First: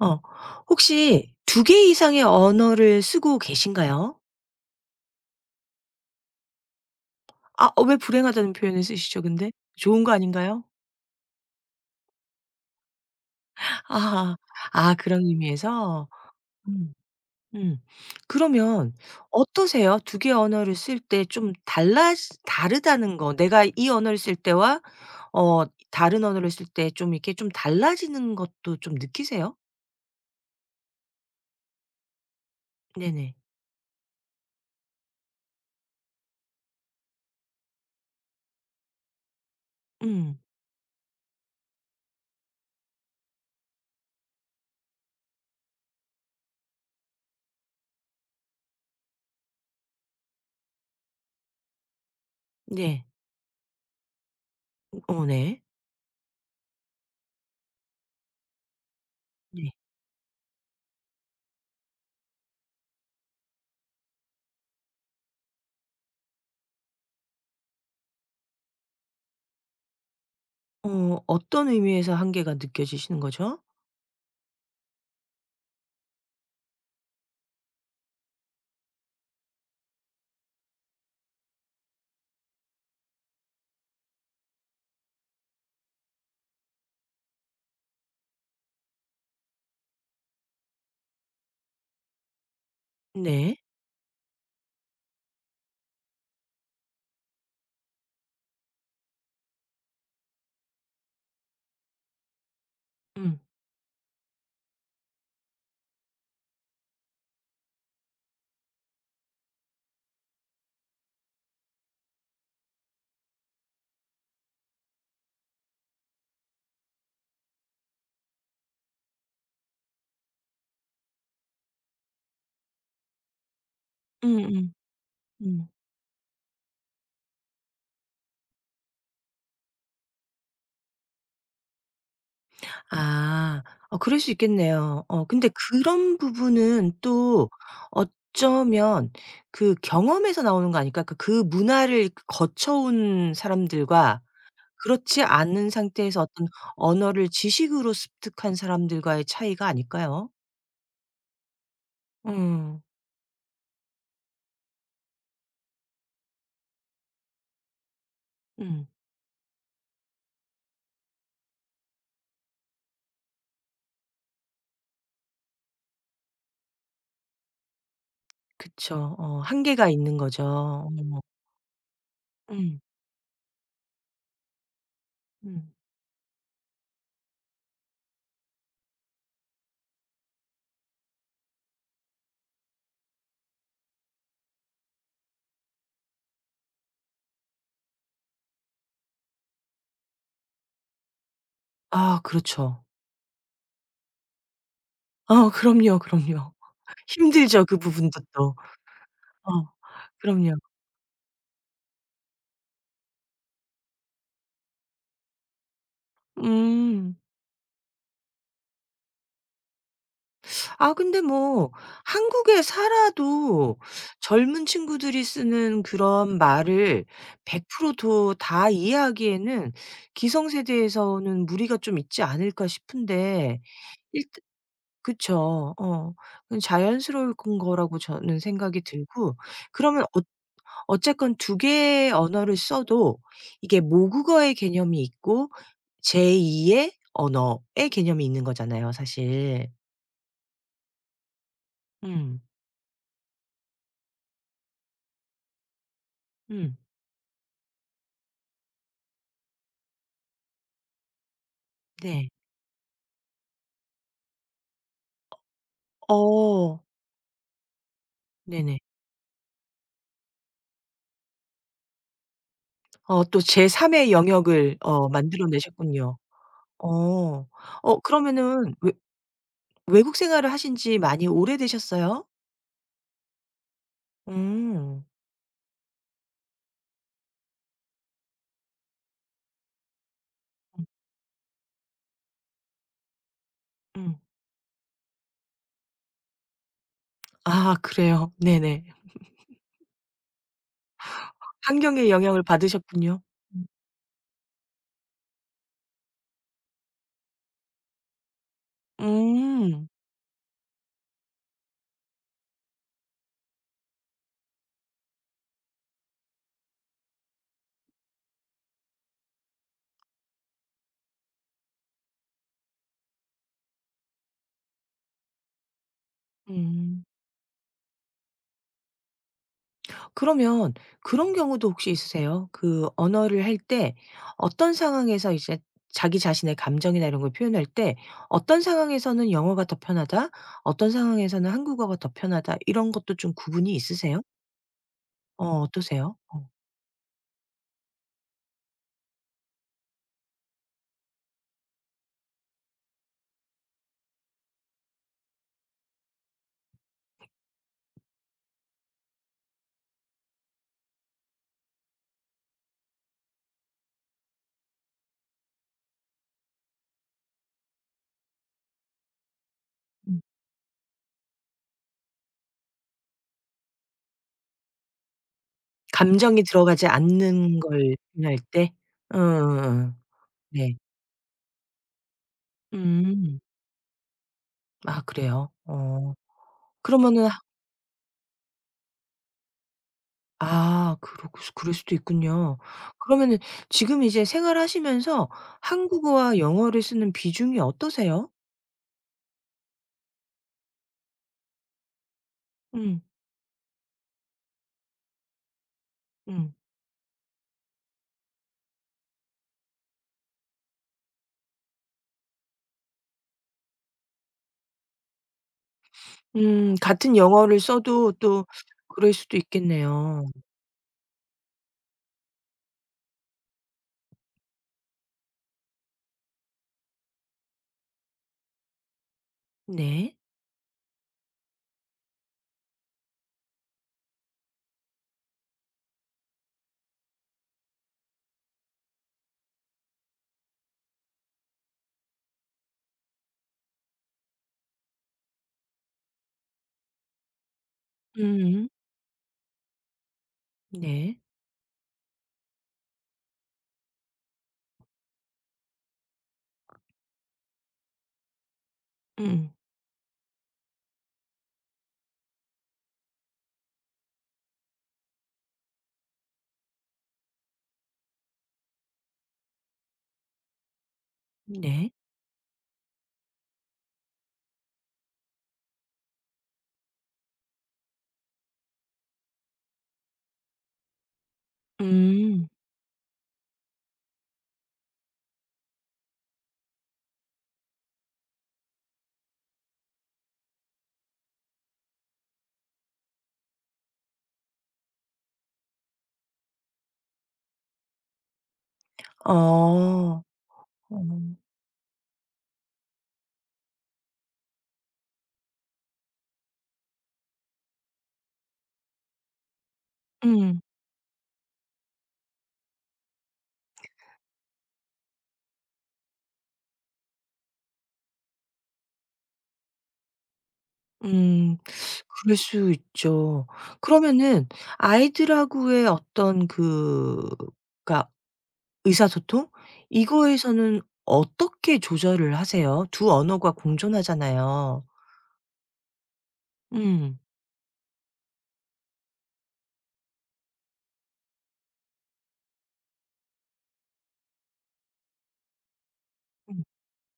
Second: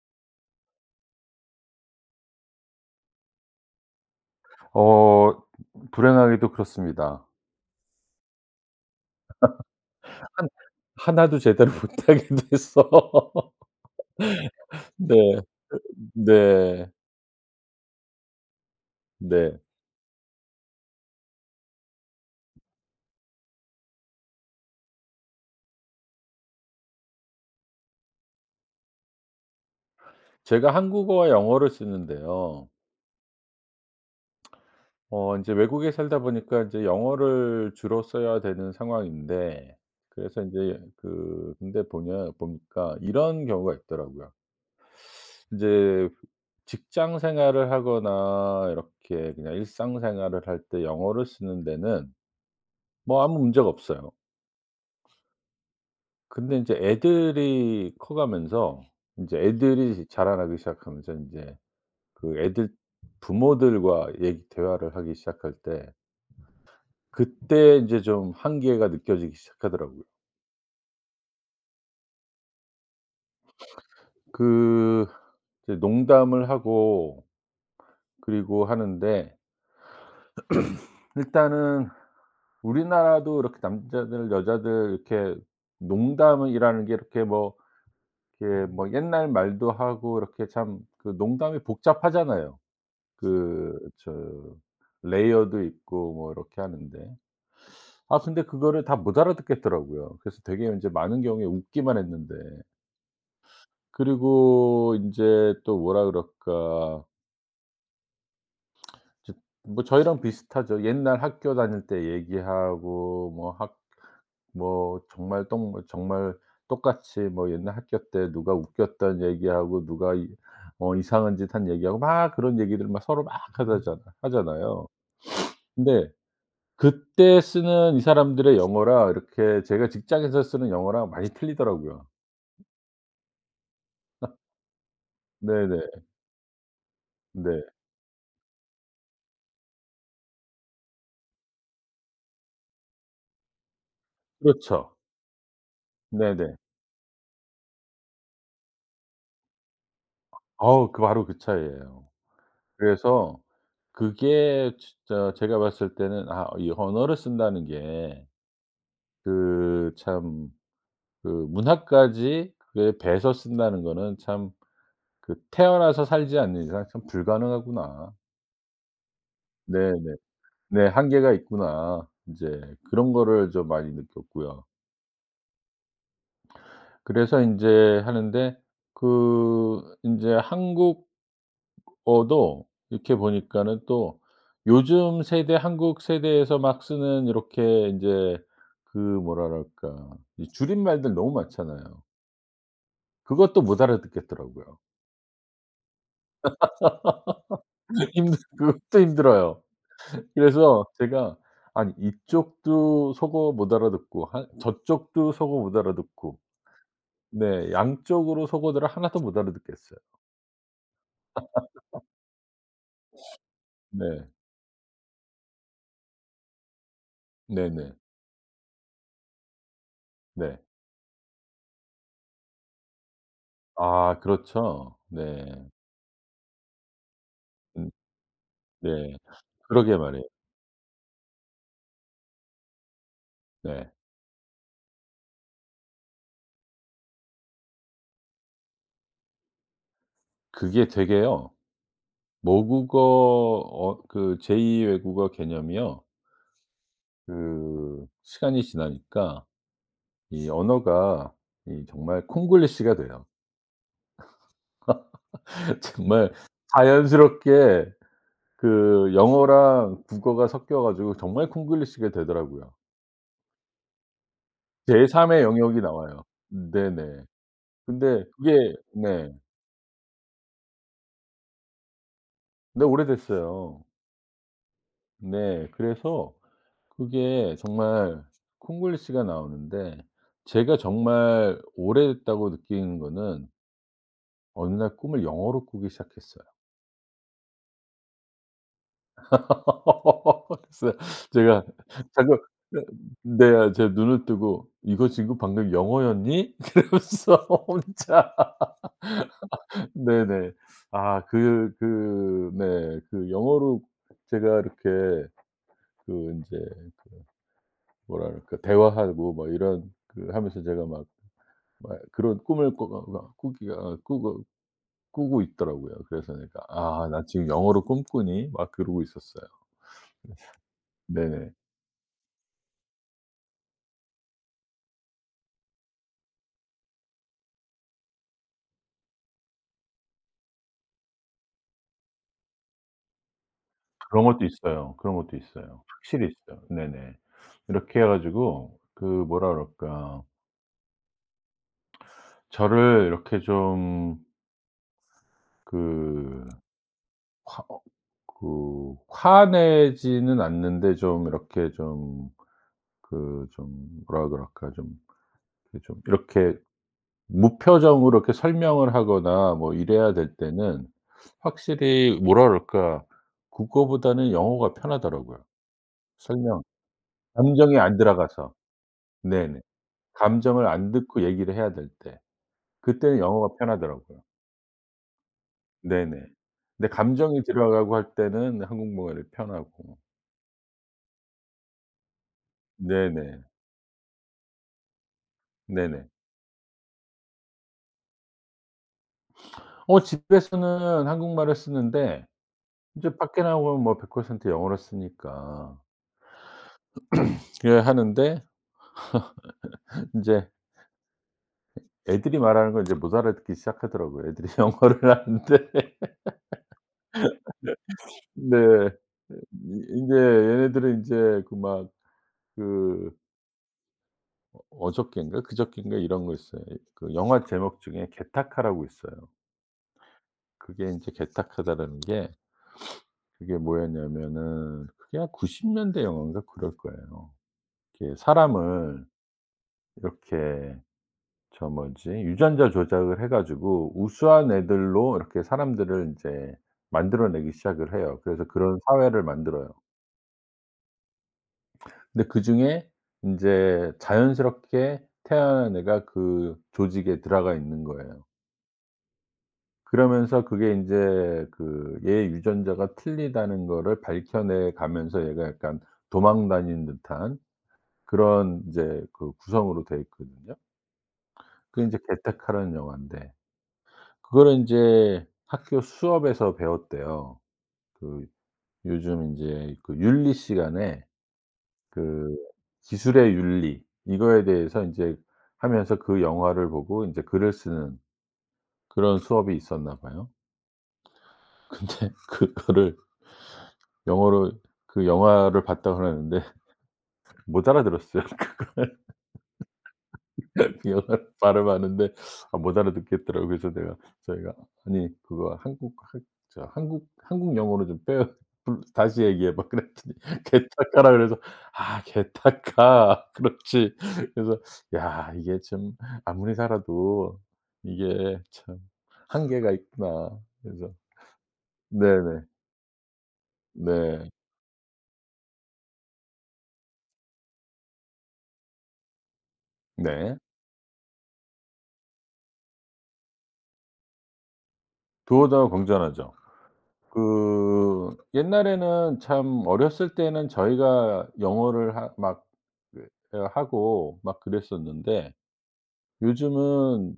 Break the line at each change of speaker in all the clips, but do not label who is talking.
어. 혹시 두 개 이상의 언어를 쓰고 계신가요?
어 불행하게도 그렇습니다.
아 어 왜 불행하다는 표현을 쓰시죠 근데? 좋은 거
한
아닌가요?
하나도 제대로 못하게 돼서.
아하. 아
네.
그런 의미에서?
네.
음. 음. 그러면
네.
어떠세요? 두 개의 언어를 쓸 때 좀 달라지 다르다는 거 내가 이 언어를 쓸 때와 어 다른 언어를 쓸 때 좀 이렇게 좀 달라지는 것도 좀 느끼세요?
제가 한국어와 영어를 쓰는데요.
네네.
인제 외국에 살다 보니까 인제 영어를 주로 써야 되는 상황인데,
음.
그래서 인제 그 근데 보냐 보니까 이런 경우가 있더라고요. 인제 직장 생활을 하거나 이렇게 그냥 일상생활을 할 때 영어를 쓰는 데는
네.
뭐 아무 문제가 없어요.
어 네.
근데 인제 애들이 커가면서, 인제
네.
애들이 자라나기 시작하면서 인제 그 애들 부모들과 얘기 대화를 하기 시작할 때, 그때 인제 좀 한계가 느껴지기 시작하더라고요.
어 어떤 의미에서 한계가 느껴지시는 거죠?
그 이제 농담을 하고 그리고 하는데, 일단은 우리나라도 이렇게 남자들 여자들 이렇게 농담이라는 게 이렇게 뭐 이렇게 뭐 옛날 말도 하고 이렇게 참 그 농담이 복잡하잖아요.
네.
그 저 레이어도 있고 뭐 이렇게 하는데, 아 근데 그거를 다 못 알아듣겠더라고요. 그래서 되게 인제 많은 경우에 웃기만 했는데,
음.
그리고 인제 또 뭐라 그럴까, 저 뭐 저희랑 비슷하죠. 옛날 학교 다닐 때 얘기하고 뭐 학 뭐 정말 똥 정말 똑같이 뭐 옛날 학교 때 누가 웃겼던 얘기하고 누가 이 이상한 짓 한 얘기하고 막 그런 얘기들 막 서로 막 하다잖아
음음.
하잖아요.
음.
근데 그때 쓰는 이 사람들의 영어랑 이렇게 제가 직장에서 쓰는 영어랑 많이 틀리더라고요.
아. 어 그럴 수 있겠네요. 어 근데
네네.
그런 부분은 또
네.
어쩌면 그 경험에서 나오는 거 아닐까? 그 그 문화를 거쳐 온 사람들과
그렇죠.
그렇지 않은 상태에서 어떤
네네.
언어를 지식으로 습득한 사람들과의 차이가 아닐까요?
어우, 그 바로 그 차이예요.
음.
그래서 그게 진짜 제가 봤을 때는 아 이 언어를 쓴다는 게
음.
그 참 그 문화까지 그게 배서 쓴다는 거는 참 그 '태어나서 살지 않는 이상 참 불가능하구나.'
그쵸. 어 한계가
네네.
있는 거죠.
네.
어.
'한계가 있구나.' 인제
음.
그런 거를 좀 많이 느꼈고요.
음.
그래서 인제 하는데 그 인제 한국어도 이렇게 보니까는 또 요즘 세대 한국 세대에서 막 쓰는 이렇게 인제 그 뭐라 그럴까, 이 줄임말들 너무 많잖아요.
아 그렇죠.
그것도 못 알아듣겠더라고요.
어 그럼요, 그럼요. 힘들죠, 그 부분도
힘들
또.
그것도
어
힘들어요.
그럼요.
그래서 제가 아니 이쪽도 속어 못 알아듣고 한 저쪽도 속어 못 알아듣고,
음.
네 양쪽으로 속어들을 하나도 못 알아듣겠어요.
아 근데 뭐 한국에 살아도
네.
젊은 친구들이 쓰는 그런 말을 100%
네네.
도 다 이해하기에는
네.
기성세대에서는 무리가 좀 있지 않을까 싶은데
아
일
그렇죠. 네.
그쵸. 어. 그건 자연스러울 건
음.
거라고 저는 생각이
네.
들고
그러게
그러면
말이에요.
어쨌건 두 개의 언어를 써도 이게
네.
모국어의 개념이 있고 제2의 언어의 개념이 있는 거잖아요 사실.
그게 되게요.
음.
모국어 그 제2 외국어 개념이요.
음.
그 시간이 지나니까 이 언어가 이 정말
네.
콩글리시가 돼요. 정말
어.
자연스럽게
네네.
그 영어랑 국어가 섞여 가지고 정말 콩글리시가 되더라고요.
어 또 제삼의 영역을 어
제3 의
만들어
영역이
내셨군요.
나와요.
어.
네네.
어
근데 그게
그러면은 외
네.
외국 생활을 하신 지 많이 오래되셨어요?
네 오래됐어요.
음.
네. 그래서 그게 정말 콩글리시가 나오는데, 제가 정말 오래됐다고 느끼는 거는
음음.
어느 날 꿈을 영어로 꾸기 시작했어요.
아 그래요. 네네.
그래서 제가
환경의
자꾸
영향을 받으셨군요. 음.
네 제 눈을 뜨고 "이거 지금 방금 영어였니?" 그러면서 혼자.
음.
네네. 네 그 영어로 제가 이렇게 그 이제 뭐라 그럴까 대화하고 뭐 이런 그 하면서 제가 막 막 그런 꿈을 꾸가 꾸고 있더라고요. 그래서 내가
음.
'아 나 지금 영어로 꿈꾸니?' 막 그러고 있었어요.
그러면 그런
네네.
경우도 혹시 있으세요? 그 언어를 할 때 어떤 상황에서 이제 자기 자신의 감정이나 이런 걸 표현할 때 어떤 상황에서는 영어가 더 편하다, 어떤 상황에서는 한국어가 더 편하다 이런 것도 좀 구분이 있으세요?
그런 것도 있어요. 그런 것도
어
있어요.
어떠세요?
확실히
어.
있어요. 네네. 이렇게 해 가지고 그 뭐라 그럴까, 저를 이렇게 좀 그 화 어 그 화내지는 않는데 좀 이렇게 좀 그 좀 뭐라 그럴까 좀 이렇게 좀 이렇게 무표정으로 이렇게 설명을 하거나 뭐 이래야
음.
될 때는 확실히 뭐라 그럴까, 국어보다는 영어가 편하더라고요.
감정이
설명
들어가지 않는
감정이
걸
안
표현할
들어가서.
때?
네네.
음
감정을
네.
안 듣고 얘기를 해야 될 때. 그때는
음.
영어가 편하더라고요.
아 그래요? 어.
네네. 근데
그러면은
감정이 들어가고 할 때는 한국말이 편하고.
아 그러 그럴 수도 있군요. 그러면은
네네.
지금 이제 생활하시면서
네네.
한국어와 영어를 쓰는 비중이 어떠세요?
어 집에서는 한국말을 쓰는데
음.
인제 밖에 나가면 뭐 100% 영어로 쓰니까.
음.
그래 하는데 인제 애들이 말하는 걸 인제 못 알아듣기 시작하더라고요. 애들이 영어를 하는데.
같은 영어를 써도 또
네.
그럴 수도
이 인제
있겠네요.
얘네들은 인제 그 막 그 어저껜가 그저껜가 이런 거 있어요. 그 영화 제목 중에 "게타카라고 있어요.
네.
그게 인제 "게타카다."라는 게 그게 뭐였냐면은 그게 한 90년대 영화인가 그럴 거예요. 이렇게 사람을 이렇게 저 뭐지 유전자 조작을 해 가지고 우수한 애들로 이렇게 사람들을 인제 만들어 내기 시작을 해요. 그래서
음음.
그런 사회를 만들어요.
네.
근데 그중에 인제 자연스럽게 태어난 애가 그 조직에 들어가 있는 거예요.
음.
그러면서 그게 인제 그 얘 유전자가 틀리다는 거를 밝혀내 가면서 얘가 약간 도망 다닌 듯한 그런 이제 그 구성으로 돼 있거든요. 그게
네.
인제 개택하라는 영화인데 그거를 인제 학교 수업에서 배웠대요. 그 요즘 인제 그 윤리 시간에 그
음.
기술의 윤리 이거에 대해서 인제 하면서 그 영화를 보고 인제 글을 쓰는 그런 수업이 있었나 봐요. 근데 그거를 영어로 그 영화를 봤다고 그러는데 못 알아들었어요.
어. 어.
연어를
음.
발음하는데 아 못 알아듣겠더라고요. 그래서 내가 저희가 "아니 그거 한국 한 한국 영어로 좀 빼어 불 다시 얘기해 봐." 그랬더니
음.
"게타카라." 그래서 "아 게타카. 그렇지." 그래서 야 이게 참 아무리 살아도 이게 참 한계가 있구나. 그래서
음. 그럴
네네.
수 있죠.
네.
그러면은 아이들하고의 어떤 그 그러니까 의사소통?
네.
이거에서는 어떻게 조절을 하세요? 두 언어가 공존하잖아요.
두어 다공전하죠.
음.
그 옛날에는 참 어렸을 때는 저희가 영어를 하 막 그 어 하고 막 그랬었는데
음.
요즘은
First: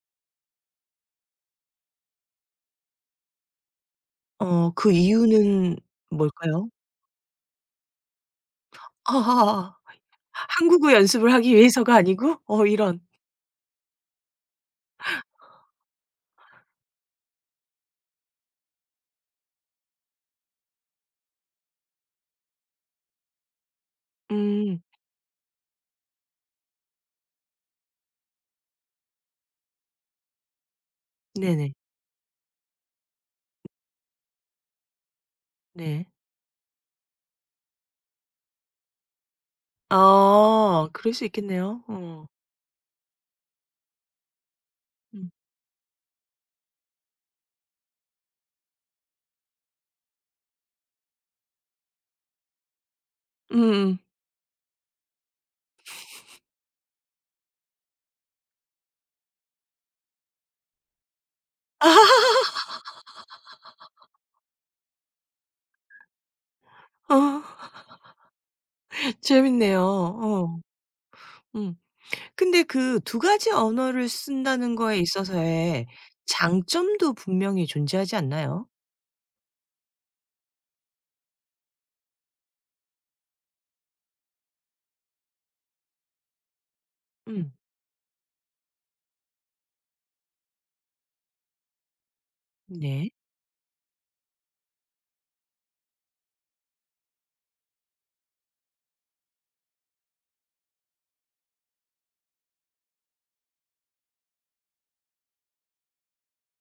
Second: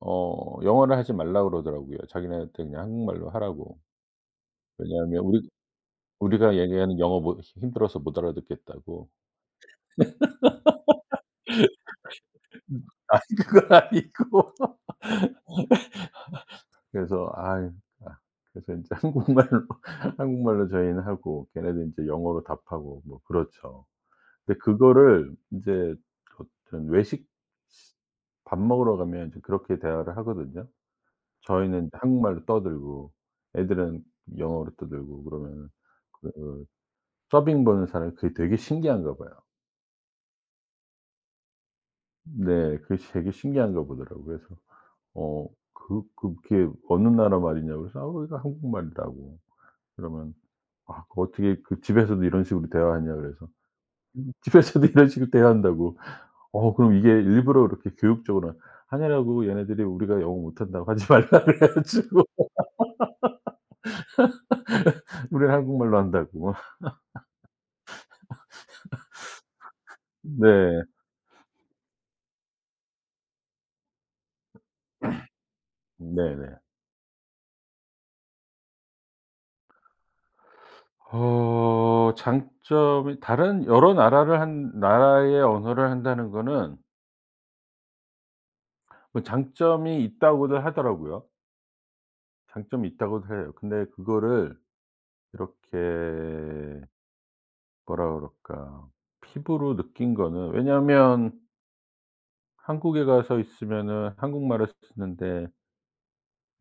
어 영어를 하지 말라 그러더라고요. 자기네한테 그냥 한국말로 하라고.
어 그
왜냐하면 우리
이유는
우리가
뭘까요?
얘기하는 영어 못 힘들어서 못 알아듣겠다고.
아. 한국어 연습을 하기 위해서가 아니고? 어 이런.
아니 그건 아니고. 그래서 아아 그래서 이제 한국말로 한국말로 저희는 하고 걔네들은 제 영어로 답하고 뭐 그렇죠. 근데
음.
그거를 이제 어떤 외식 밥 먹으러 가면 이제 그렇게 대화를 하거든요.
네네.
저희는 이제 한국말로 떠들고 애들은 영어로 떠들고 그러면은
네.
그 서빙 보는 사람이 그게 되게 신기한가 봐요.
아 그럴 수 있겠네요. 어.
네. 그게 되게 신기한가 보더라고요. 그래서
음.
어 그게 "어느 나라 말이냐?" 그래서 "아 우리가 한국말이라고." 그러면 "아 어떻게 그 집에서도 이런 식으로 대화하냐?" 그래서
음음.
집에서도 이런 식으로 대화한다고." 어 그럼 이게 일부러 이렇게 교육적으로 하느라고 얘네들이 "우리가 영어 못한다고 하지 말라." 그래 가지고 우리는 한국말로 한다고.
어 재밌네요. 어.
네.
음. 근데 그 두 가지 언어를 쓴다는 거에 있어서의
네네.
장점도 분명히 존재하지 않나요?
어 장점이 다른 여러 나라를 한 나라의 언어를 한다는 거는
음.
뭐 장점이 있다고들 하더라고요. 장점이
네.
있다고들 해요. 근데 그거를 이렇게 뭐라 그럴까 피부로 느낀 거는, 왜냐하면 한국에 가서 있으면은 한국말을 쓰는데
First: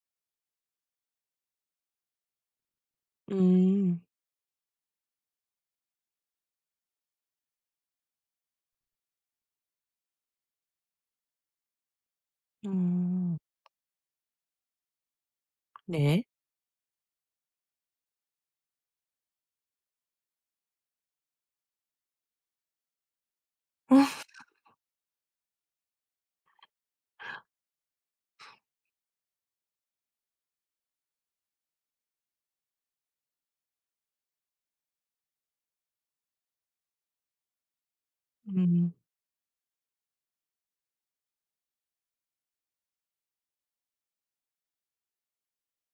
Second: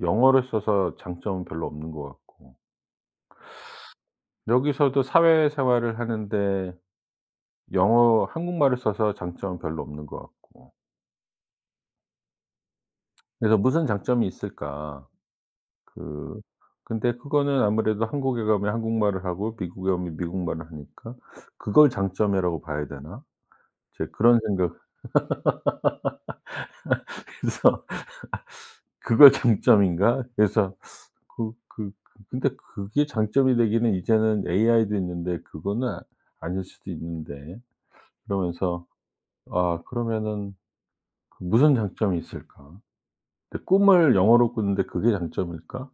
영어를 써서 장점은 별로 없는 것 같고,
음.
여기서도 사회생활을 하는데 영어 한국말을 써서 장점은 별로 없는 것 같고,
음.
그래서 '무슨 장점이 있을까?'
네.
그 근데 그거는 아무래도 한국에 가면 한국말을 하고 미국에 오면 미국말을 하니까 '그걸 장점이라고 봐야 되나?' 이제 그런 생각을 해서 '그걸 장점인가?' 그래서 근데 그게 장점이 되기는 이제는 AI도 있는데 그거는 아 아닐 수도 있는데 그러면서
음.
아 그러면은 그 무슨 장점이 있을까? 근데 꿈을 영어로 꾸는데 그게 장점일까?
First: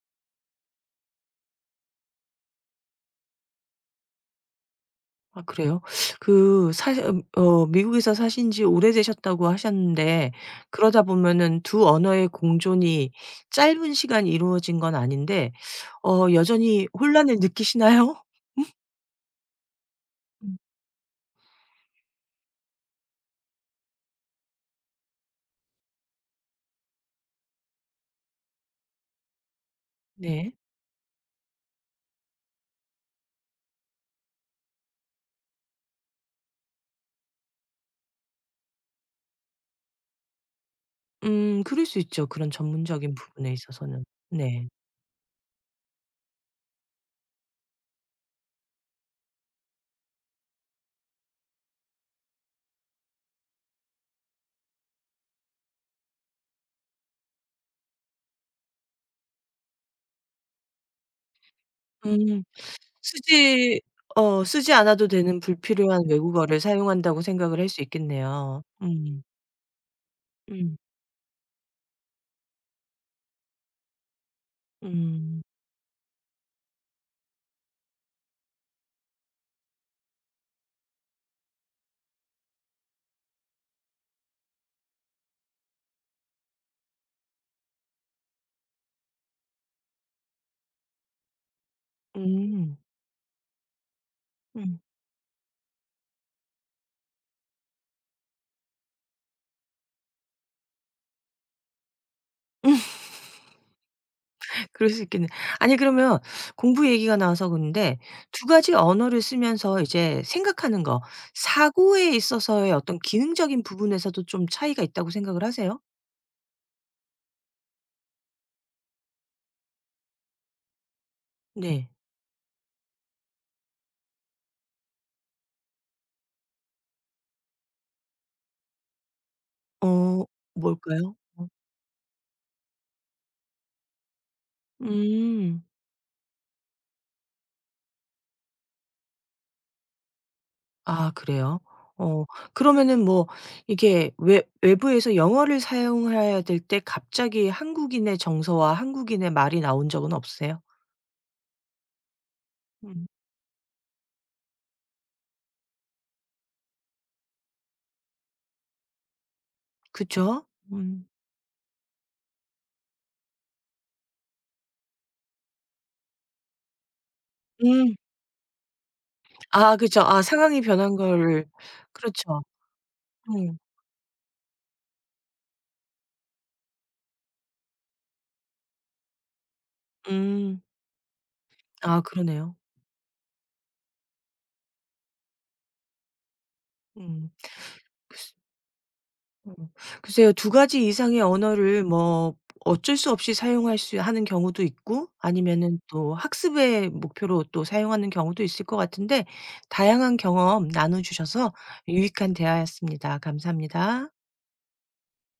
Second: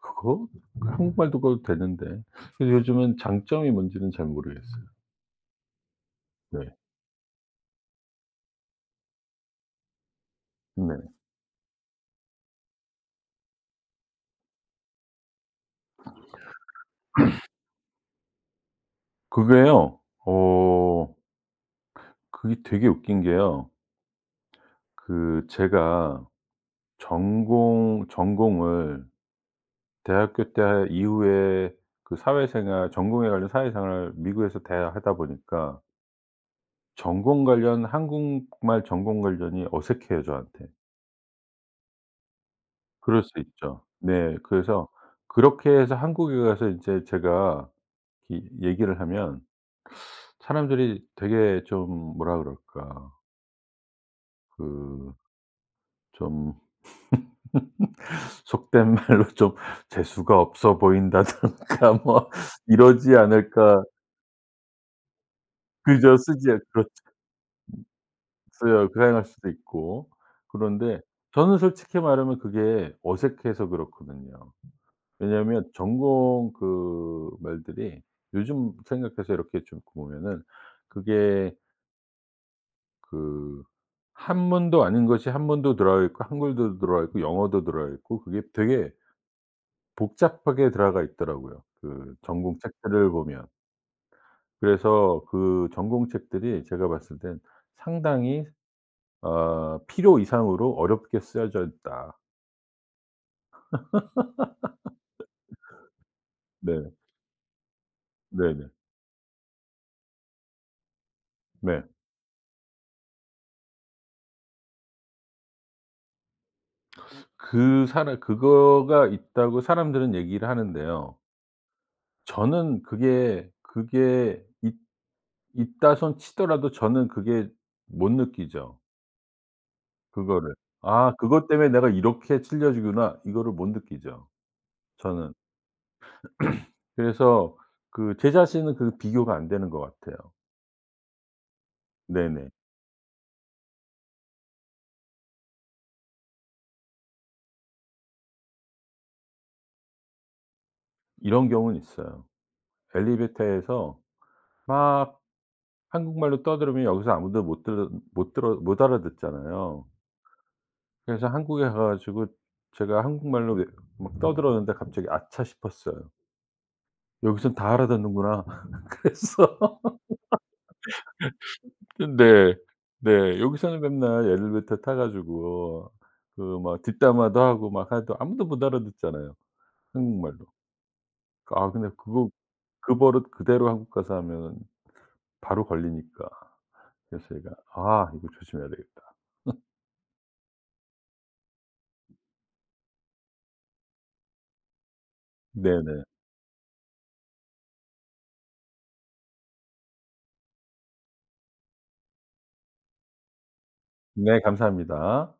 그거 그 한국말도 꿔도 되는데. 그래서 요즘은 장점이 뭔지는 잘 모르겠어요.
아 그래요? 그
네.
사시 어 미국에서 사신 지 오래되셨다고 하셨는데
네.
그러다 보면은 두 언어의 공존이 짧은 시간에 이루어진 건 아닌데 어 여전히 혼란을 느끼시나요?
그게요.
음.
어 그게 되게 웃긴 게요. 그 제가 전공을 대학교
네.
때 이후에 그 사회생활 전공에 관련 사회생활을 미국에서 다 하다 보니까 전공 관련 한국말 전공 관련이 어색해요 저한테.
그럴 수 있죠, 그런 전문적인
그럴 수
부분에
있죠.
있어서는.
네.
네.
그래서 그렇게 해서 한국에 가서 인제 제가 이 얘기를 하면 사람들이 되게 좀 뭐라 그럴까, 그 좀 속된 말로 좀 '재수가 없어 보인다.'든가 뭐
음.
이러지
쓰지
않을까.
쓰지 않아도 되는 불필요한
그죠. 쓰지
외국어를
그렇죠.
사용한다고 생각을 할 수 있겠네요.
써요. 그
음.
생각할 수도 있고.
음.
그런데 저는 솔직히 말하면 그게 어색해서 그렇거든요.
음.
왜냐하면 전공 그 말들이 요즘 생각해서 이렇게 좀 보면은 그게 그 한문도 아닌 것이 한문도 들어가 있고 한글도 들어가 있고 영어도 들어가 있고 그게 되게 복잡하게 들어가 있더라고요 그 전공
음.
책들을 보면.
음.
그래서 그 전공 책들이 제가 봤을 땐 상당히 어 필요 이상으로 어렵게 쓰여져 있다.
그럴 수 있겠네. 아니 그러면 공부
네.
얘기가 나와서 그런데 두
네네. 네.
가지 언어를 쓰면서 이제 생각하는 거
네.
사고에 있어서의 어떤 기능적인 부분에서도 좀 차이가 있다고 생각을 하세요?
그 사람 그거가 있다고 사람들은 얘기를 하는데요.
네.
저는 그게 그게 있 있다손 치더라도 저는 그게 못 느끼죠,
어
그거를.
뭘까요?
'아
어.
그것 때문에 내가 이렇게 찔려지구나.' 이거를 못 느끼죠, 저는.
음.
그래서 그 제 자신은 그 비교가 안 되는 것 같아요.
아 그래요? 어
네네.
그러면은 뭐 이게 외 외부에서 영어를 사용해야 될 때 갑자기 한국인의 정서와 한국인의 말이 나온 적은 없으세요?
이런 경우는 있어요.
음.
엘리베이터에서 막 한국말로 떠들으면 여기서 아무도 못 알아듣잖아요.
그쵸? 음.
그래서 한국에 가 가지고 제가 한국말로 왜 막 떠들었는데 갑자기 '아차.' 싶었어요. '여기선 다
음.
알아듣는구나.'
아
그래서
그죠. 아 상황이 변한 걸. 그렇죠.
네. 네.
음.
여기서는 맨날 엘리베이터 타 가지고 그 막 뒷담화도 하고 막 해도 아무도 못 알아듣잖아요, 한국말로.
음.
아 근데
아
그거
그러네요.
그 버릇 그대로 한국 가서 하면 바로 걸리니까. 그래서
음.
제가 '아 이거
글쎄
조심해야 되겠다.'
음. 글쎄요. 두 가지 이상의 언어를 뭐 어쩔 수 없이 사용할 수 하는 경우도 있고 아니면은
네네.
또 학습의 목표로 또 사용하는 경우도 있을 것 같은데 다양한 경험 나눠 주셔서 유익한 대화였습니다. 감사합니다.
네 감사합니다.